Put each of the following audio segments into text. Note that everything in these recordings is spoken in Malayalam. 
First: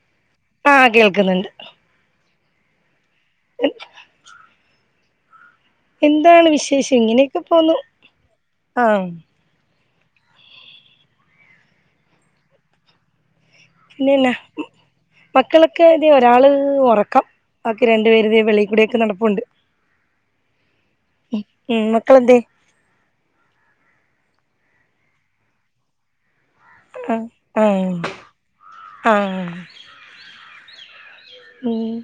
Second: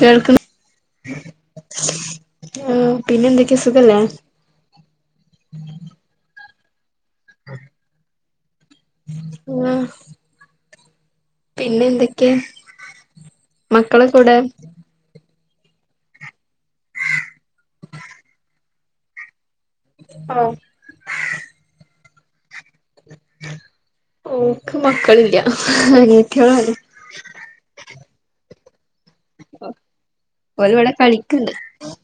കേൾക്ക്ന്ന് ആഹ് കേൾക്ക്ന്ന്ണ്ട് ഉം പിന്നെന്തൊക്കെ സുഖല്ലെ എന്താണ് വിശേഷം ഇങ്ങനെയൊക്ക പോന്നു ആഹ് ആഹ് പിന്നെ എന്തൊക്കെ ഇല്ലല്ല മക്കളൊക്കെ ഇതെ ഒരാള് ഒറക്കം ബാക്കി രണ്ട് പേര് ഇതേ വെളി കൂടൊക്ക നടപ്പ്ണ്ട് ആഹ് ഉം മക്കളെന്തെ ഓക്ക് മക്കളില്ല അനിയത്തേളാണ് ആഹ് ആഹ് ഔല് ഇവടെ കളി ഉം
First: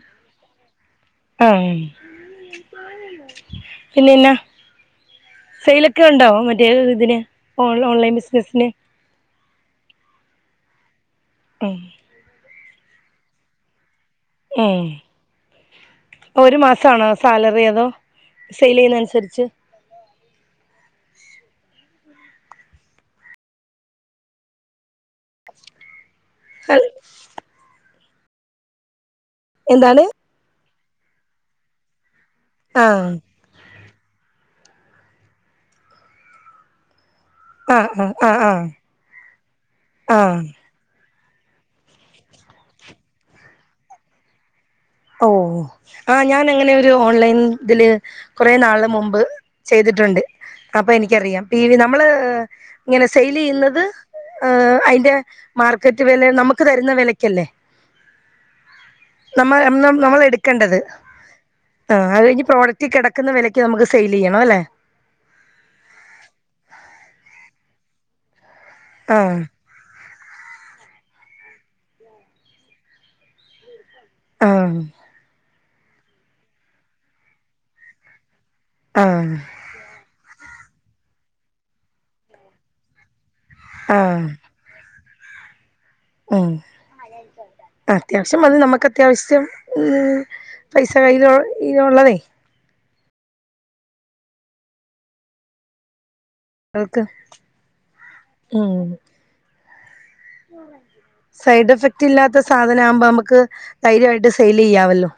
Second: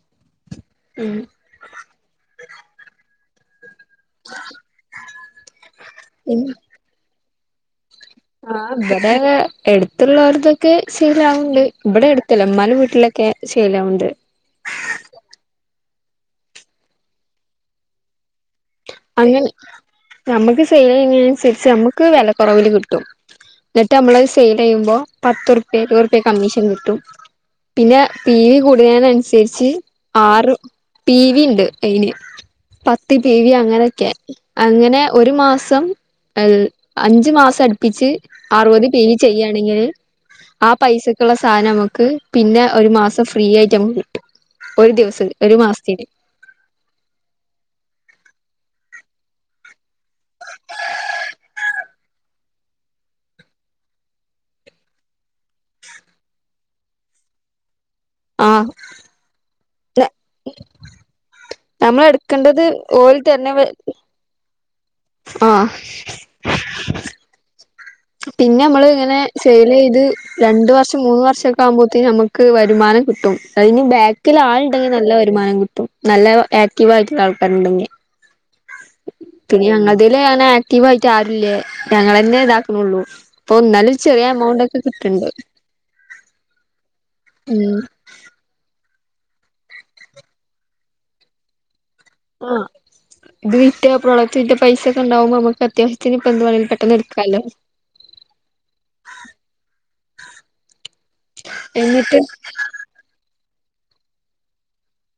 ആഹ് പിന്നെന്നാ സെയിലൊക്ക ഉണ്ടൊ പിന്നെ മറ്റെ ഇതിന് ഓൺ ഓൺലൈൻ ബിസ്നസിന് ഇബടൊരാ എടുത്തുള്ളവർതൊക്കെ ശെരിവ്ണ്ട് ഉം ഇവിടെ എട്ത്തല്ല മ്മാന്റെ വീട്ടിലൊക്കെ ശീലാവുണ്ട് ഉം ഒരു മാസാണൊ സാലറി അതോ സെയിലിയ്യ്ന്ന അൻ അങ്ങനെ ഞമ്മക്ക് സെയിലിയ്യ്ന്നേ അൻസരിച്ച് നമ്മുക്ക് വില കൊറവില് കിട്ടും ഇന്നിട്ട് ഞമ്മളത് സെയിലിയ്യുമ്പൊ പത്ത്ർപ്യ ഇരുവർപ്യ കമ്മീഷൻ കിട്ടും. പിന്നെ പീ വി കൂട് ശരിച്ച് എന്താണ് ആറ് പീ വി ണ്ട് അയിന് ആഹ് പത്ത്,, പീ വി അങ്ങെനൊകെ അങ്ങനെ ഒരു മാസം. അഞ്ച് മാസ,, അടു ആഹ് പ്പിച്ച് ആഹ് ആഹ് ആഹ് അറുപത് പീ. വി ചെയ്യാണെങ്കില് ആഹ് ആ പൈസക്ക്ള്ള സാധനം ഞമ്മക്ക് പിന്നെ ഒരു മാസം ഫ്രീ ആയിട്ട് നമ്മക്ക് കിട്ടും ഒരു ദിവസം ഒരു ഓഹ് മാസത്തിന് ആഹ് ഞാൻ അങ്ങനെ ഒര് ഓൺലൈൻ ഇതില് കൊറേ നാള് മുമ്പ്,, ചെയ്തിട്ടുണ്ട് അപ്പൊ എനിക്കറിയാം. പീ വി നമ്മള് ഇങ്ങനെ സെയ്ലിയ്യുന്നത് ഏഹ് അയിന്റെ മാർക്കറ്റ് വെല നമ്മക്ക് തരുന്ന വെലക്കല്ലെ ആഹ് നമ്മ നമ്മളെടുക്കൺണ്ടത് നമ്മൾ അല്ലെങ്കി എടുക്കേണ്ടത് പ്രോഡക്റ്റ് ഓല് കെടക്കുന്ന വെലക്ക് നമ്മ ഡെയിലി യ്യണം അല്ലെ ആഹ് പിന്നെ മ്മള് ങ്ങനെ ആ സെയിൽ യ്ത് രണ്ട് വർഷം മൂന്ന് വർഷൊക്കെ ആകുമ്പോത്തിനും നമുക്ക് വരുമാനം കിട്ടും അയന് ബ ക്കിൽ ആ ആളുണ്ടെങ്കിൽ നല്ല വരുമാനം കിട്ടും നല്ല ആക്റ്റീവായിട്ടുള്ള ആൾക്കാരുണ്ടെങ്കിൽ ആഹ് ഞങ്ങളതില് അങ്ങനെ ആക്റ്റീവായിട്ട് ആരുല്ലേ ഞങ്ങെളെന്നെ ഇതാക്കുന്നുള്ളൂ പ്പൊ എന്നാലും ആ ചെറിയ എമൗണ്ട് ഒക്കെ കിട്ടുന്നുണ്ട് ഉം ഉം അത്യാവശ്യം വന്ന് നമുക്ക് അത്യാവശ്യത്തിന് മ് പൈസ കയ്യില [unintelligible] ള്ളതേ ആഹ് ഇത് വിറ്റ പ്രൊഡക്റ്റിന്റെ പൈസക്കെ ണ്ടാവുമ്പോ നമുക്ക് അത്യാവ ത്തിന് ഇപ്പൊ ന്ത്‌ [unintelligible] പെട്ടെന്ന് അവൾക്ക് എടുക്കായ്ലെ ഉം സൈഡ് എഫക്ട് എന്നിട്ട് ഇല്ലാത്ത സാധനം ആവുമ്പോ മ്മക്ക് ധൈര്യമായിട്ട് സെയിൽ ചെയ്യവല്ലോ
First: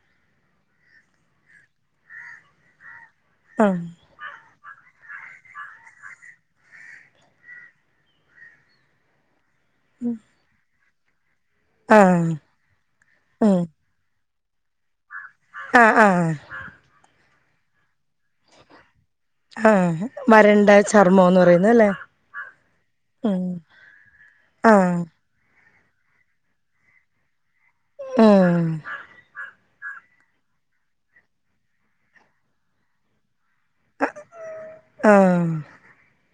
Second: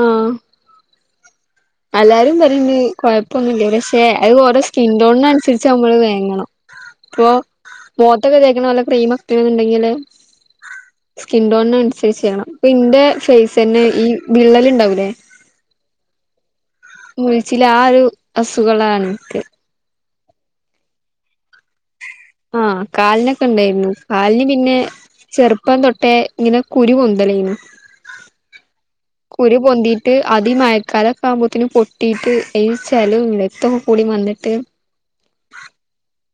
ആഹ് എല്ലാരും പറയന്ന് കൊഴപ്പൊന്നില്ല ആഹ് പക്ഷെ അത് ഓരോ സ്കിൻ ടോണിന് അനുസരിച്ച് നമ്മള് വേങ്ങണം പ്പൊ മോത്തൊക്കെ തേക്കണ വല്ല ക്രീം മൊക്കെ എന്നുണ്ടെങ്കില് ഉം സ്കിൻ ടോണിന് അനുസരിച്ച് ചെയ്യണം അപ്പൊ ഇന്റെ ഫേസ് ഉം തന്നെ ഈ വിള്ളല് ണ്ടാവൂലേ ആഹ് ആഹ് മുഴുചില് ആ ഒരു അസുഖള്ളാണ് ൻക്ക് ആഹ് വരണ്ട ചർമ്മോന്ന് പറയുന്ന അല്ലേ ആഹ് കാലിനൊക്കെ ഉണ്ടായിരുന്നു കാലിന് പിന്നെ ആഹ് ചെറുപ്പം തൊട്ടേ ങ്ങനെ കുരു പൊന്തലെന്നു ആഹ് കുരു പൊന്തിയിട്ട് അതി മഴക്കാലൊക്കെ ആവുമ്പോത്തിനും പൊട്ടിയിട്ട് ചെലോം രക്തോം കൂടി വന്നിട്ട് ആഹ്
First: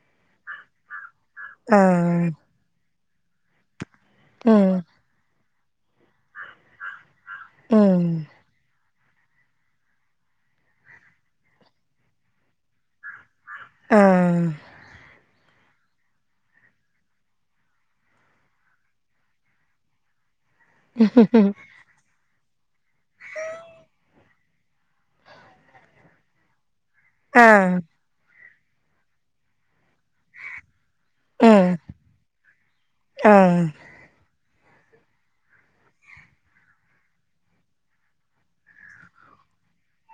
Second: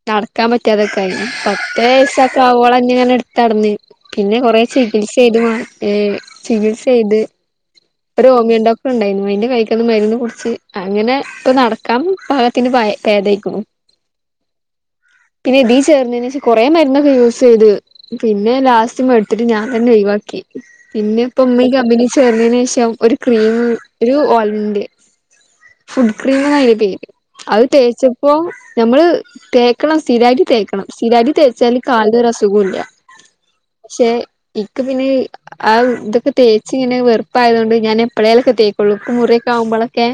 നടക്കാൻ പറ്റാതൊക്കെ അയ്നു പത്ത് ആഹ് വയസ്സൊക്കെ അവോളന്നെ ഇങ്ങനെ എടുത്ത്ടന്ന് പിന്നെ കൊറേ ഉം ച ചികിത്സ ചെയ്ത് മാ ഏ ചികിത്സ യ്ത് ആഹ് ഹോമിയോഡോക്ടർ ണ്ടായിരുന്നു അതിന്റെ കയ്ക്കന്ന് മരുന്ന് കുടിച്ച് അങ്ങനെ ഇപ്പ നടക്കാം പാകത്തിന് ബ ബേധായി [unintelligible] ആഹ് പിന്നെ ഇതീ ചേർന്നയ്ന് ശേഷം കൊറെ മരുന്നൊക്കെ യൂസ് യ്ത് പിന്നെ ലാസ്റ്റ് മടുത്തിട്ട് ഞാൻ തന്നെ ഒയിവാക്കി പിന്നെ ഇപ്പ ഉമ്മ ഈ കമ്പനിയി ചേർന്നതിന് ഷം ഒരു ക്രീം ഒരു ഓല്മൻഡ് ഫുഡ് ക്രീം ന്ന് അതിന്റെ പേര് അയ് ആഹ് തേച്ചപ്പോ നമ്മള് തേക്കണം സ്ഥിരമായിട്ട് തേക്കണം സ്ഥിരായിട്ട് ഉം തേച്ചാല് കാല്ന്ന് ഒരു അസുഖുല്ല ആഹ് പക്ഷെ ഇക്ക് പിന്നെ ആ ഇതൊക്കെ തേച് ഇങ്ങനെ വെറു പ്പായതു കൊണ്ട് ഞാൻ എപ്പോഴേലുംക്ക തേക്കൊള്ളൂ ഇപ്പ മുറിയൊക്കെ ആവുമ്പോഴൊക്കെ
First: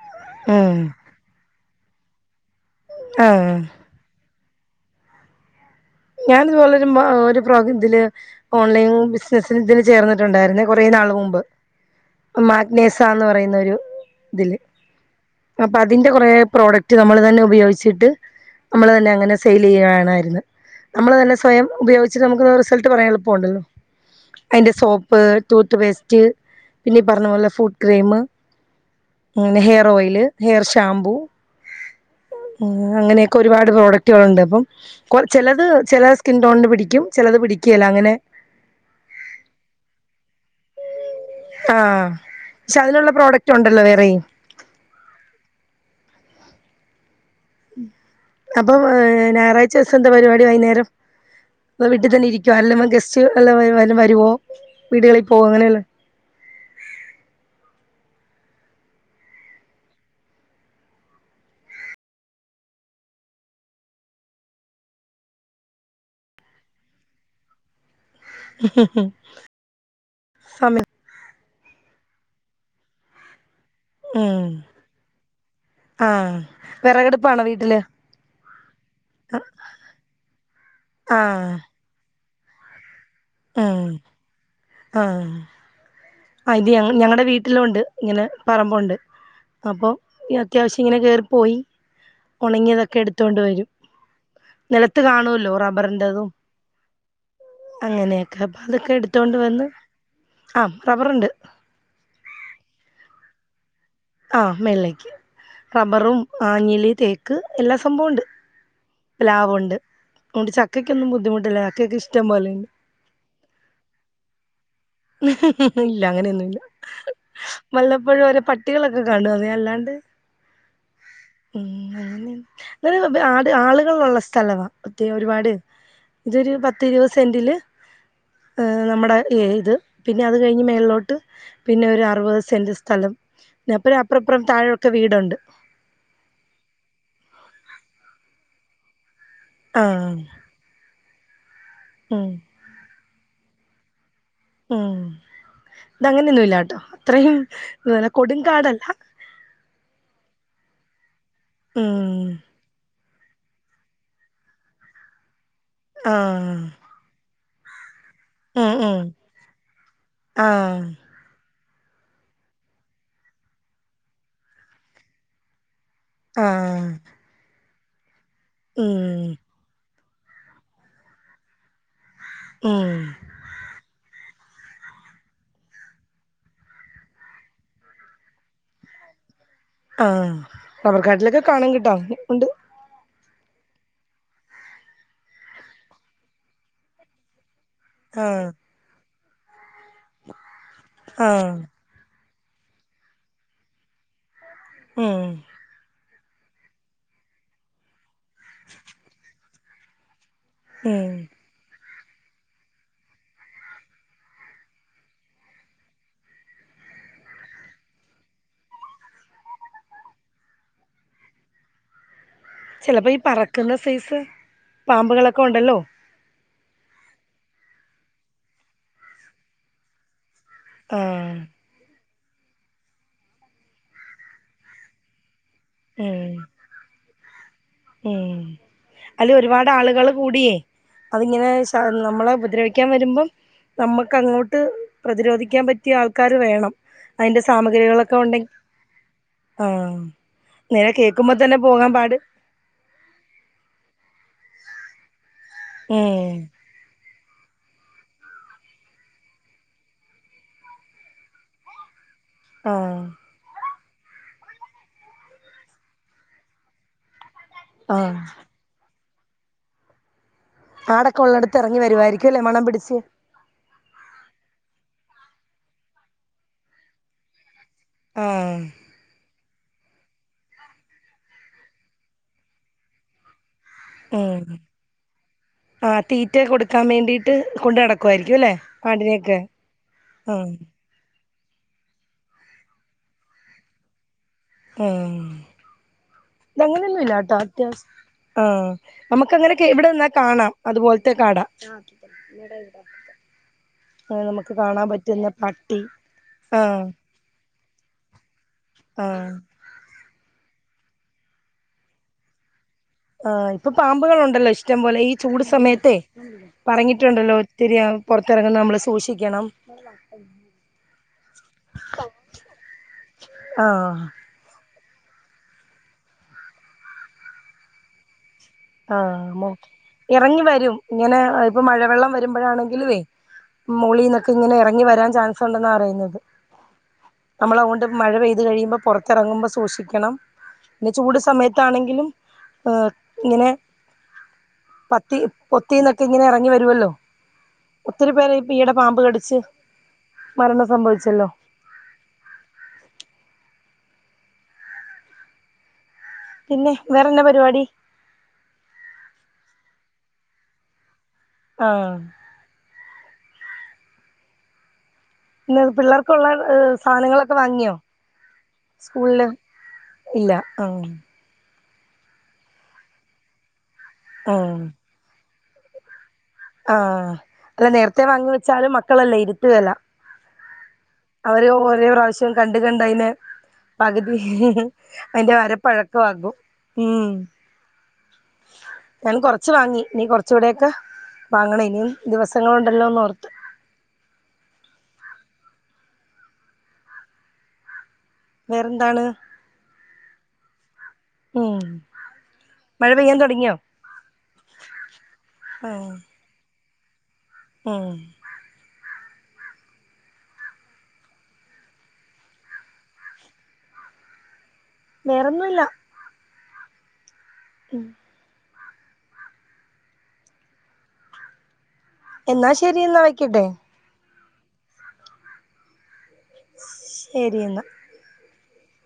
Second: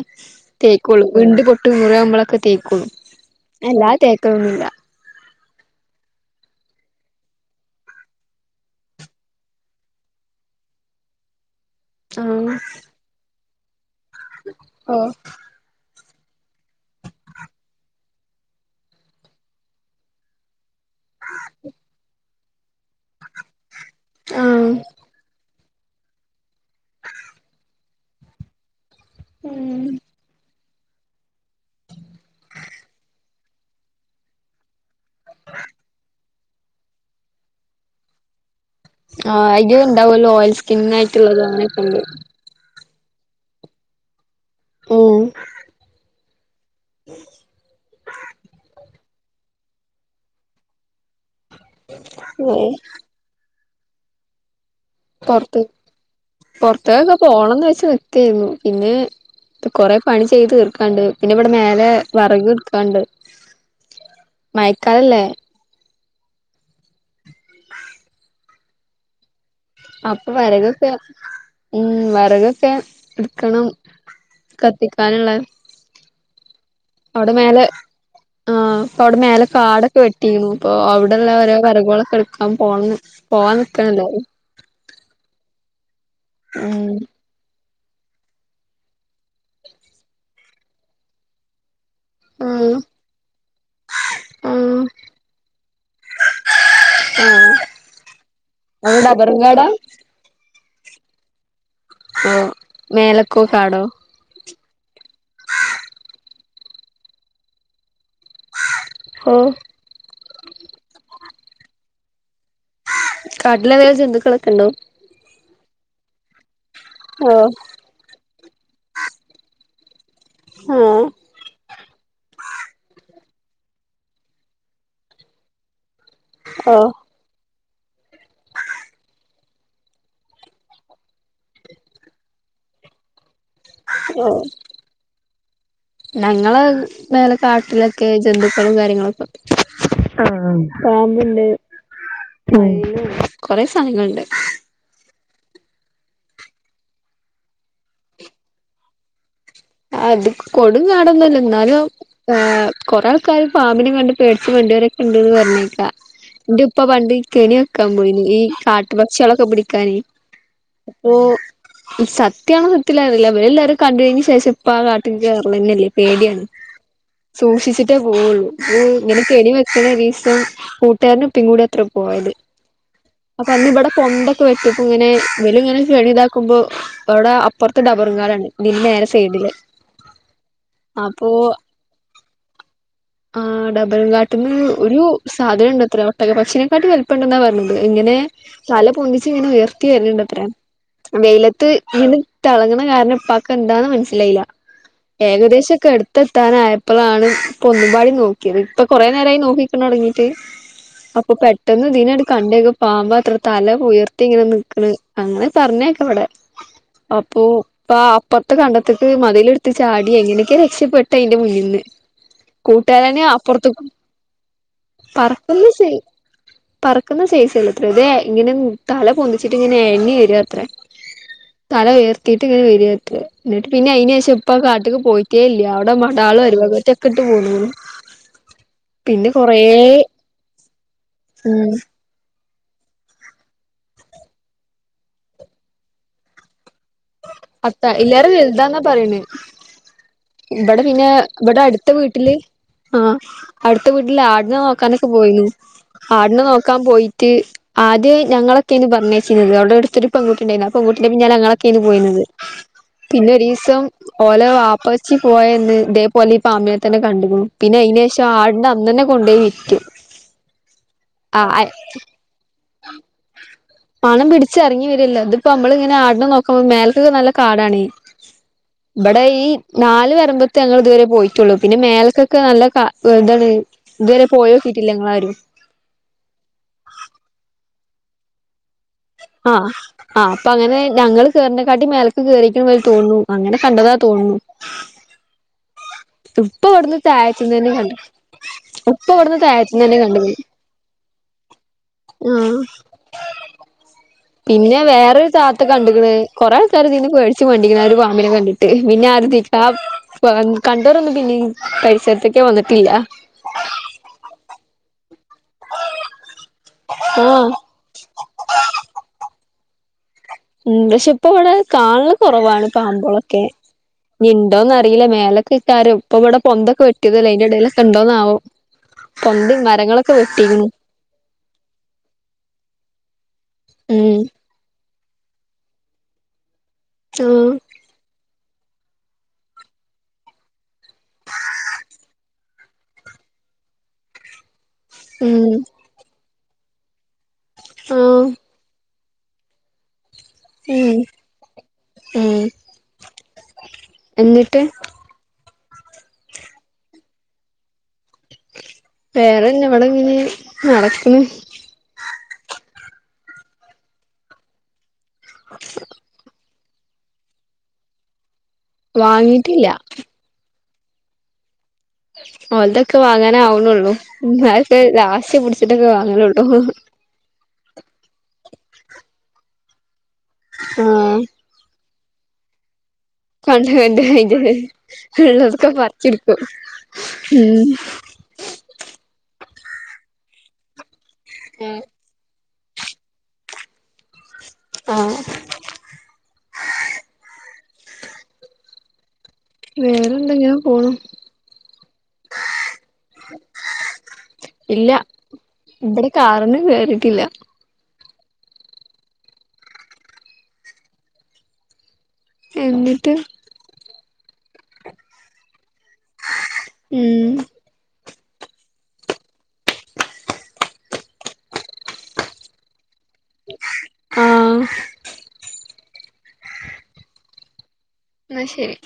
ഉം തേക്കൊള്ളൂ വിണ്ടു പൊട്ടി മുറിആവുബോളൊക്കെ തേയ്ക്കും ആഹ് എല്ലാ തേക്കൊന്നുല്ല ഞാന് ത്പോലരു ഒരു പ്രോഗ ഇതില് ഓൺലൈൻ ബിസിനസ്സിന് ഇതിന് ചേർന്നട്ടുണ്ടായിരുന്നേ കുറെ നാള് മുമ്പ് ആഹ് മാഗ്നേസ എന്ന് പറയുന്നൊരു ഇതില് അപ്പൊ അതിന്റെ കൊറെ പ്രോഡക്റ്റ് നമ്മൾ തന്നെ ഉപയോഗിച്ചിട്ട് നമ്മള് തന്നെ അങ്ങനെ സെയിൽ യ്യുണായിരുന്നു നമ്മൾ തന്നെ സ്വയം ഉപയോഗിച്ചിട്ട് നമുക്ക് റിസൾട്ട് പറയാൻ എളുപ്പമുണ്ടല്ലോ ആഹ് അയ്ന്റെ സോപ്പ് ടൂത്ത് പേസ്റ്റ് പിന്നെ ഈ പറഞ്ഞ പോലെ ഫൂട്ട് ക്രീം അങ്ങനെ ഉം ഹെയർ ഓയില് ഹെയർ ഷാമ്പൂ മ് അങ്ങനെയൊ ഒരുപാട് പ്രോഡക്റ്റുകളുണ്ട് അപ്പം കൊ ചിലത് ചില സ്കിൻ ടോണിന് പിടിക്കും ചിലത് പിടിക്കേല അങ്ങനെ ആഹ് അയ്ന്റേം ഉണ്ടാവല്ലോ ഓയിൽ സ്കിന്നായിട്ടുള്ളത് അങ്ങനൊക്ക്ണ്ട് ആഹ് പക്ഷെ അതിലുള്ള പ്രോഡക്റ്റ് ഉണ്ടല്ലോ വേറെയും ഉം ഉം അപ്പൊ ഞായറാഴ്ച ദിവസം എന്താ പരിപാടി വൈകുന്നേരം വീട്ടിൽ തന്നെ ഇരിക്കുവ ഏഹ് അല്ല ഗസ്റ്റ് എല്ലാം വരുവോ വീടുകളിൽ പോക അങ്ങനെയല്ല പുറത്തേക്കൊക്കെ പോണംന്ന് വെച്ച നിക്കായിരുന്നു പിന്നെ ഇ കൊറെ പണി ചെയ്ത് തീർക്കാണ്ട് പിന്നെ ഇവിടെ മേലെ വറകി എടുക്കാണ്ട് മഴക്കാല അല്ലേ ഉ അപ്പൊ സമയം വറകൊക്കെ ഉം വറകൊക്കെ എടുക്കണം ഉം കത്തിക്കാനുള്ള ആഹ വിറകടുപ്പാണോ വീട്ടില് ആഹ അപ്പൊ അവിടെ മേലെ കാടൊക്കെ വെട്ടിണ് അപ്പൊ അവിടെള്ള ആഹ് രോ വറകുകളൊക്കെ എടു ക്കാം പോണംന്ന് ആഹ് ആഹ് ഇത് ഉം ഞങ്ങളടെ വീട്ടിലുണ്ട് ഇങ്ങനെ പറമ്പുണ്ട് അപ്പോൾ അത്യാവശ്യം ഇങ്ങനെ കയറിപ്പോയി ആഹ് ഉണങ്ങിയതൊക്കെ എടുത്തൊണ്ട് വരും ആഹ് നിലത്ത് കാണുമല്ലോ റബ്ബറിററെതും ആഹ് അങ്ങനെയൊക്കെ അപ്പൊ അതൊക്കെ അവിടെ എടുത്തൊണ്ട് ഡബറും വന്ന് കാടാ ആഹ റബറുണ്ട് ഉം മേലക്കോ കാടോ ആഹ് മേളിലേക്ക് റബ്ബറും ആഞ്ഞല് തേക്ക് എല്ലാ സംഭവുണ്ട് ഓഹ് പ്ലാവുമുണ്ട് അതുകൊണ്ട് ചക്കൊന്നും ബുദ്ധിമുട്ടില്ല ചക്കെ ഇഷ്ടം പോലെ ഉണ്ട് കാട്ടിൽ വേറെ ജന്തുക്കളൊക്കെ ഉണ്ടാ ഇല്ല അങ്ങനെയൊന്നുംല്ല ഉം വല്ലപ്പോഴും ഒരോ പട്ടികളൊക്കെ കാണും അതേ അല്ലാണ്ട് ആഹ [inaudible] ആട് ആളുകളൾള്ള സ്ഥലവാ ഒറ്റേ ഒരുപാട് ഇതൊരു ഓഹ് പത്തിരുപത് സെൻറില് നമ്മുടെ ഇത് പിന്നെ അത് കഴിഞ്ഞ് മേലിലോട്ട് പിന്നെ ഒരു അറുപത് സെന്റ് സ്ഥലം പിപ്പ അപ്പറപ്പറം താഴൊക്കെ വീടുണ്ട് ഞങ്ങള മേലെ കാട്ടിലൊക്കെ ജന്തുക്കളും കാര്യങ്ങളൊക്കെ ആഹ് പാമ്പുണ്ട് ഉം ഉം കൊറെ സാധങ്ങളുണ്ട് ഉം ഇതങ്ങനെയൊന്നുമല്ലട്ടോ അത്രയും കൊടുംങ്കാടല്ല അത് കൊടുംകാടൊന്നല്ല എന്നാലും ഉം കൊറെ ആൾക്കാര് പാമ്പിനെ കണ്ട് പേടിച്ച് മണ്ടിയവരൊക്കെ ഉണ്ടെന്ന് പറഞ്ഞുകേക്കാം ആഹ് എന്റെ ഉപ്പ പണ്ട് കെണി വെക്കാൻ പോയിന് ഈ ഉം കാട്ടു ഉം പക്ഷികളൊക്കെ പിടിക്കാനെ ആഹ് ഓ സത്യവാണോന്നറിയത്തില്ല ഇവരെല്ലാ ഇവരെല്ലാരും കണ്ടയിനുശേഷം ഇപ്പ ആ കാട്ടിക്ക് പോവലന്നെയില്ലേ പേടിയാണ് ആഹ് സൂക്ഷിച്ചിട്ടേ പോവുള്ളൂ ഉം ഇങ്ങനെ കെണിവെക്കണ ഒരീസം കൂട്ടുകാരനും ഉപ്പേം കൂടിയത്രെ പോയത്. ആം അപ്പൊ അന്നിവിടെ പൊണ്ടൊക്കെ വെട്ടിയപ്പോയിങ്ങനെ ഇവലിങ്ങനെ കെണി ഇതാക്കുമ്പോ അപ്പഅവിടെ അപ്പറത്ത് ഡബറും കാടാണ് ഇതിനു നേരെ സൈഡില് ആ അപ്പോ റബർക്കാട്ടിലൊക്കെ കാണുംകിട്ടാ ഒണ്ട് ആ ഡബറും കാട്ട്ന്ന് ഒരു സാധനമുണ്ടത്രേ ഒട്ടക്ക പക്ഷിനെക്കാട്ട് വലുപ്പം ഉണ്ടെന്നാ പറഞ്ഞത്. ഇങ്ങനെ ആഹ് തല പൊന്തിച്ചിങ്ങനെ ഉയർത്തി വരണുണ്ടത്രേ ആഹ് വെയിലത്ത് ഇങ്ങനെ തെളങ്ങണകാരണം ഇപ്പാക്ക് എന്താന്ന് മനസ്സിലായില്ല ഉം ഏകദേശൊക്കെ അടു ത്തെത്താനായപ്പളാണ് ഒന്നുംപാടി നോക്കിയത് ഇപ്പൊ കൊറേ നേരായി നോക്കിക്കണ തൊടങ്ങീട്ട്. ഉം അപ്പൊ പെട്ട് ട്ടെന്ന് ഇതിനെട് കണ്ടെക്കും പാമ്പാത്ര തല ഉയർത്തി ഇങ്ങനെ നിക്കണ് അങ്ങനെ പറഞ്ഞെക്കാവിടെ അപ്പോ ഉപ്പാ അപ്പറത്തെ കണ്ടത്തിക്ക് മതിലെടുത്തു ചാടി എങ്ങനെയൊക്കെയൊ രക്ഷപ്പെട്ടയിന്റെ മുന്നീന്ന്. ചിലപ്പോ ഈ കൂട്ടുകാരനെ അപ്പുറത്തു പറക്കുന്ന സൈസ് പാമ്പുകളൊക്കെ പറക്കുന്ന ഉണ്ടല്ലോ ഷെയ് പറക്കുന്ന സൈസല്ലാ അത്ര ഇതെ ഇങ്ങനെ തല പൊന്തിച്ചിട്ട് ഇങ്ങനെ എഴഞ്ഞ് വരുവാത്രേ ആഹ് തല ഉയർത്തീട്ട് ഇങ്ങനെ വരുവാത്രേ എന്നിട്ടു പിന്നെ അയിനുശേഷം ഉപ്പ ആ കാട്ടിക്ക് പോയിട്ടേയില്ല അ വിടെ ഉം മടാളുവരും അവറ്റൊക്കെയിട്ടു പോന്നുക്കണു പിന്നെ കൊറേ ക്കൂടിയേ അതിങ്ങനെ ശ ഉം നമ്മളെ ഉപദ്രവി ക്കാൻ വരുമ്പം നമുക്കങ്ങോട്ട് പ്രതിരോധിക്കാൻ പറ്റിയ ആൾക്കാര് വേണം. അയിന്റെ അത്ത സാമഗ്രികളൊക്കെ ഇല്ലാറെ ഉണ്ടെങ്കി ആ ഇബടെ പിന്നെ ഇബടെ അടുത്ത വീട്ടില് ആ അടുത്ത വീട്ടില് ആടിനെ നോക്കാനൊക്കെ പോയിന്നു ഉം ആടിനെ നോക്കാൻ പോയിറ്റ് ആദ്യം ഞങ്ങളൊക്കെയാന്ന് പറഞ്ഞയിച്ചിന്നത് അവൾടെ അടുത്തൊരു പെൺക്കുട്ടിയുണ്ടായിരുന്നു ആ പെൺകുട്ടിന്റെ പിന്നാലെ ഞങ്ങളൊക്കെയാന്ന് പോയിന്നത്. ആഹ് പിന്നെ ഒരീസം ഓല വാപ്പച്ചി പോയെന്ന് ഇതേപോലെ ഈ പാമ്പിനെ തന്നെ കണ്ടീക്കണു. പിന്നെ ആഹ് അയിനുശേഷം ആടിന്റെ അന്നന്നെ കൊണ്ടോയി വിറ്റു ആടൊക്കെ ആ ഒള്ളടുത്ത് എറങ്ങി വരുവായിരിക്കുല്ലേ മണം പിടിച്ച് മണം പിടിച്ച് ഇറങ്ങി വരിയല്ല ഇതിപ്പോ നമ്മളിങ്ങനെ ആടിനെ നോക്കാൻ മേലെകൊക്കെ നല്ല കാടാണേ. ആഹ് ഇബടെ ഇ നാല് വരമ്പത്തെ ഞങ്ങള് ഇതുവരെ പോയിട്ടൊള്ളു പിന്നെ മേലക്കൊക്കെ നല്ല ക ഇതാണ്. ഇതുവരെ ഉം പോയിനോക്കിട്ടില്ല ഞങ്ങളാരും ആ തീറ്റ കൊടുക്കാൻ വേണ്ടീട്ട് കൊണ്ടുനടക്കുവായിരിക്കും അല്ലേ ആ ആ അപ്പൊ അങ്ങനെ ഞങ്ങള് കേറണെക്കാട്ടി മേലേക്ക് കേറിയേക്കണമായിരി തോന്നണു അങ്ങനെ കണ്ടതാ തോന്നണു. ഏ ഇവിടുന്ന് ഇതങ്ങനെയൊന്നുവില്ലാട്ടോ താഴത്തുന്ന് തന്നെ അത്യാവിശൃം കണ്ടു ആം ഉപ്പ ഇവിടുന്ന് നമുക്കങ്ങനെ കെ താഴത്തുന്ന് തന്നെ ഇവിടെനിന്നാ കണ്ട്ക്ക്ണ് കാണാം. അതുപോലത്തെ കാട. ആഹ് പിന്നെ വേറൊരു താത്ത കണ്ടിക്കണ് കൊറെ ആ ആൾക്കാര് ഇതിനുപേടി ച്ച് മണ്ടിക്കണ് ആ ഒരു പാമ്പിനെ കണ്ടിട്ടെ ആ പിന്നെ ആരും തി പാ പാം കണ്ടോരൊന്നും പിന്നീ പരിസരത്തേക്കെ വന്നിട്ടില്ല ആഹ് ഇപ്പൊ പാമ്പുകൾ ഉണ്ടല്ലോ ഇഷ്ടംപോലെ ഈ ചൂട് സമയത്തെ ഇപ്പറഞ്ഞിട്ടുണ്ടല്ലോ ആഹ് ഒത്തിരി പുറത്തിറങ്ങുന്ന നമ്മള് സൂക്ഷിക്കണം [inaudible] ഉം പക്ഷെ ഇപ്പൊ ഇവിടെ കാണാല് കുറവാണ് പാമ്പോളൊക്കെ ആ ഇനി ഇണ്ടോന്ന് അറിയില്ല മേലൊക്കെക്കാരം ഇപ്പ ഇവിടെ പൊന്തൊക്കെ വെട്ടിയതല്ല അതിന്റെ ഇടയിലൊക്കെ ഉണ്ടോന്നാവോ ആ പൊന്തും മരങ്ങളൊക്കെ ഇറങ്ങി വെട്ടിക്കണു വരും ഇങ്ങനെ ഇപ്പൊ മഴവെള്ളം വരുമ്പോഴാണെങ്കിലുവേ ഉം മോളിനൊക്കെ ഇങ്ങനെ ഇറങ്ങി വരാൻ ചാൻ സുണ്ടെന്ന പറയുന്നത് [unintelligible] നമ്മളതുകൊണ്ട് മഴ പെയ്ത് കഴിയുമ്പോൾ പുറത്തിറങ്ങുമ്പോൾ സൂക്ഷിക്കണം പിന്നെ ചൂട് സമയത്താണെങ്കിലും ഏഹ് ഇങ്ങനെ പത്തി ഉം പൊത്തിന്നൊക്കെ ഇങ്ങനെ ഇറങ്ങി വരുവല്ലോ ഒത്തിരി ആഹ് പേരെ ഇപ്പ ഈടെ പാമ്പ് കടിച്ച് മരണം ഉം സംഭവിച്ചല്ലോ ഉം എന്നിട്ട് പിന്നെ വേറെന്നാ പരിപാടി വേറെന്ന ഇവിടെ ഇങ്ങനെ നടക്ക്ണ് ആഹ് പിന്നെ പിള്ളേർക്കുള്ള സാധനങ്ങളൊക്കെ വാങ്ങിയോ സ്കൂളില് വാങ്ങിട്ടില്ല ഇല്ല ആഹ് ഓൽതൊക്കെ വാങ്ങാന് ആവണൊള്ളൂ ആഹ് [unintelligible] ലാസ്റ്റ് പിടിച്ചിട്ടൊക്കെ വാങ്ങാലുള്ളു ആഹ് അല്ല നേരത്തെ വാങ്ങി വെച്ചാലും മക്കളല്ലേ ഇരുത്തുകല്ല ആഹ് അവര് ഒരേ പ്രാവശ്യം കണ്ട് കണ്ട് അയ്നെ കണ്ടവന്റെ പകുതി അയിന്റെ അയ്ന്റെ ഉള്ളതൊക്കെ വരപ്പഴക്ക ആകും പറിച്ചെടുക്കും ഉം ഉം ഞാൻ കൊറച്ച് വാങ്ങി ഇനീ കുറച്ചുകൂടെക്കെ വാങ്ങണനി ദിവസങ്ങളുണ്ടല്ലോന്ന് ഓർത്ത് ആഹ് വേറെന്താണ് വേറെന്താ ഞാൻ പോണു ഉം മഴ പെയ്യാൻ തൊടങ്ങിയോ ഇല്ല ഉം ഇബടെ കാരണം കേറീട്ടില്ല ഉം എന്നിട്ട് വേറൊന്നുല്ല. ഉം ഉം എന്നാ ശെരി എന്നാ വയ്ക്കട്ടെ ആഹ് ശെരിന്നാ ന്നാശെരി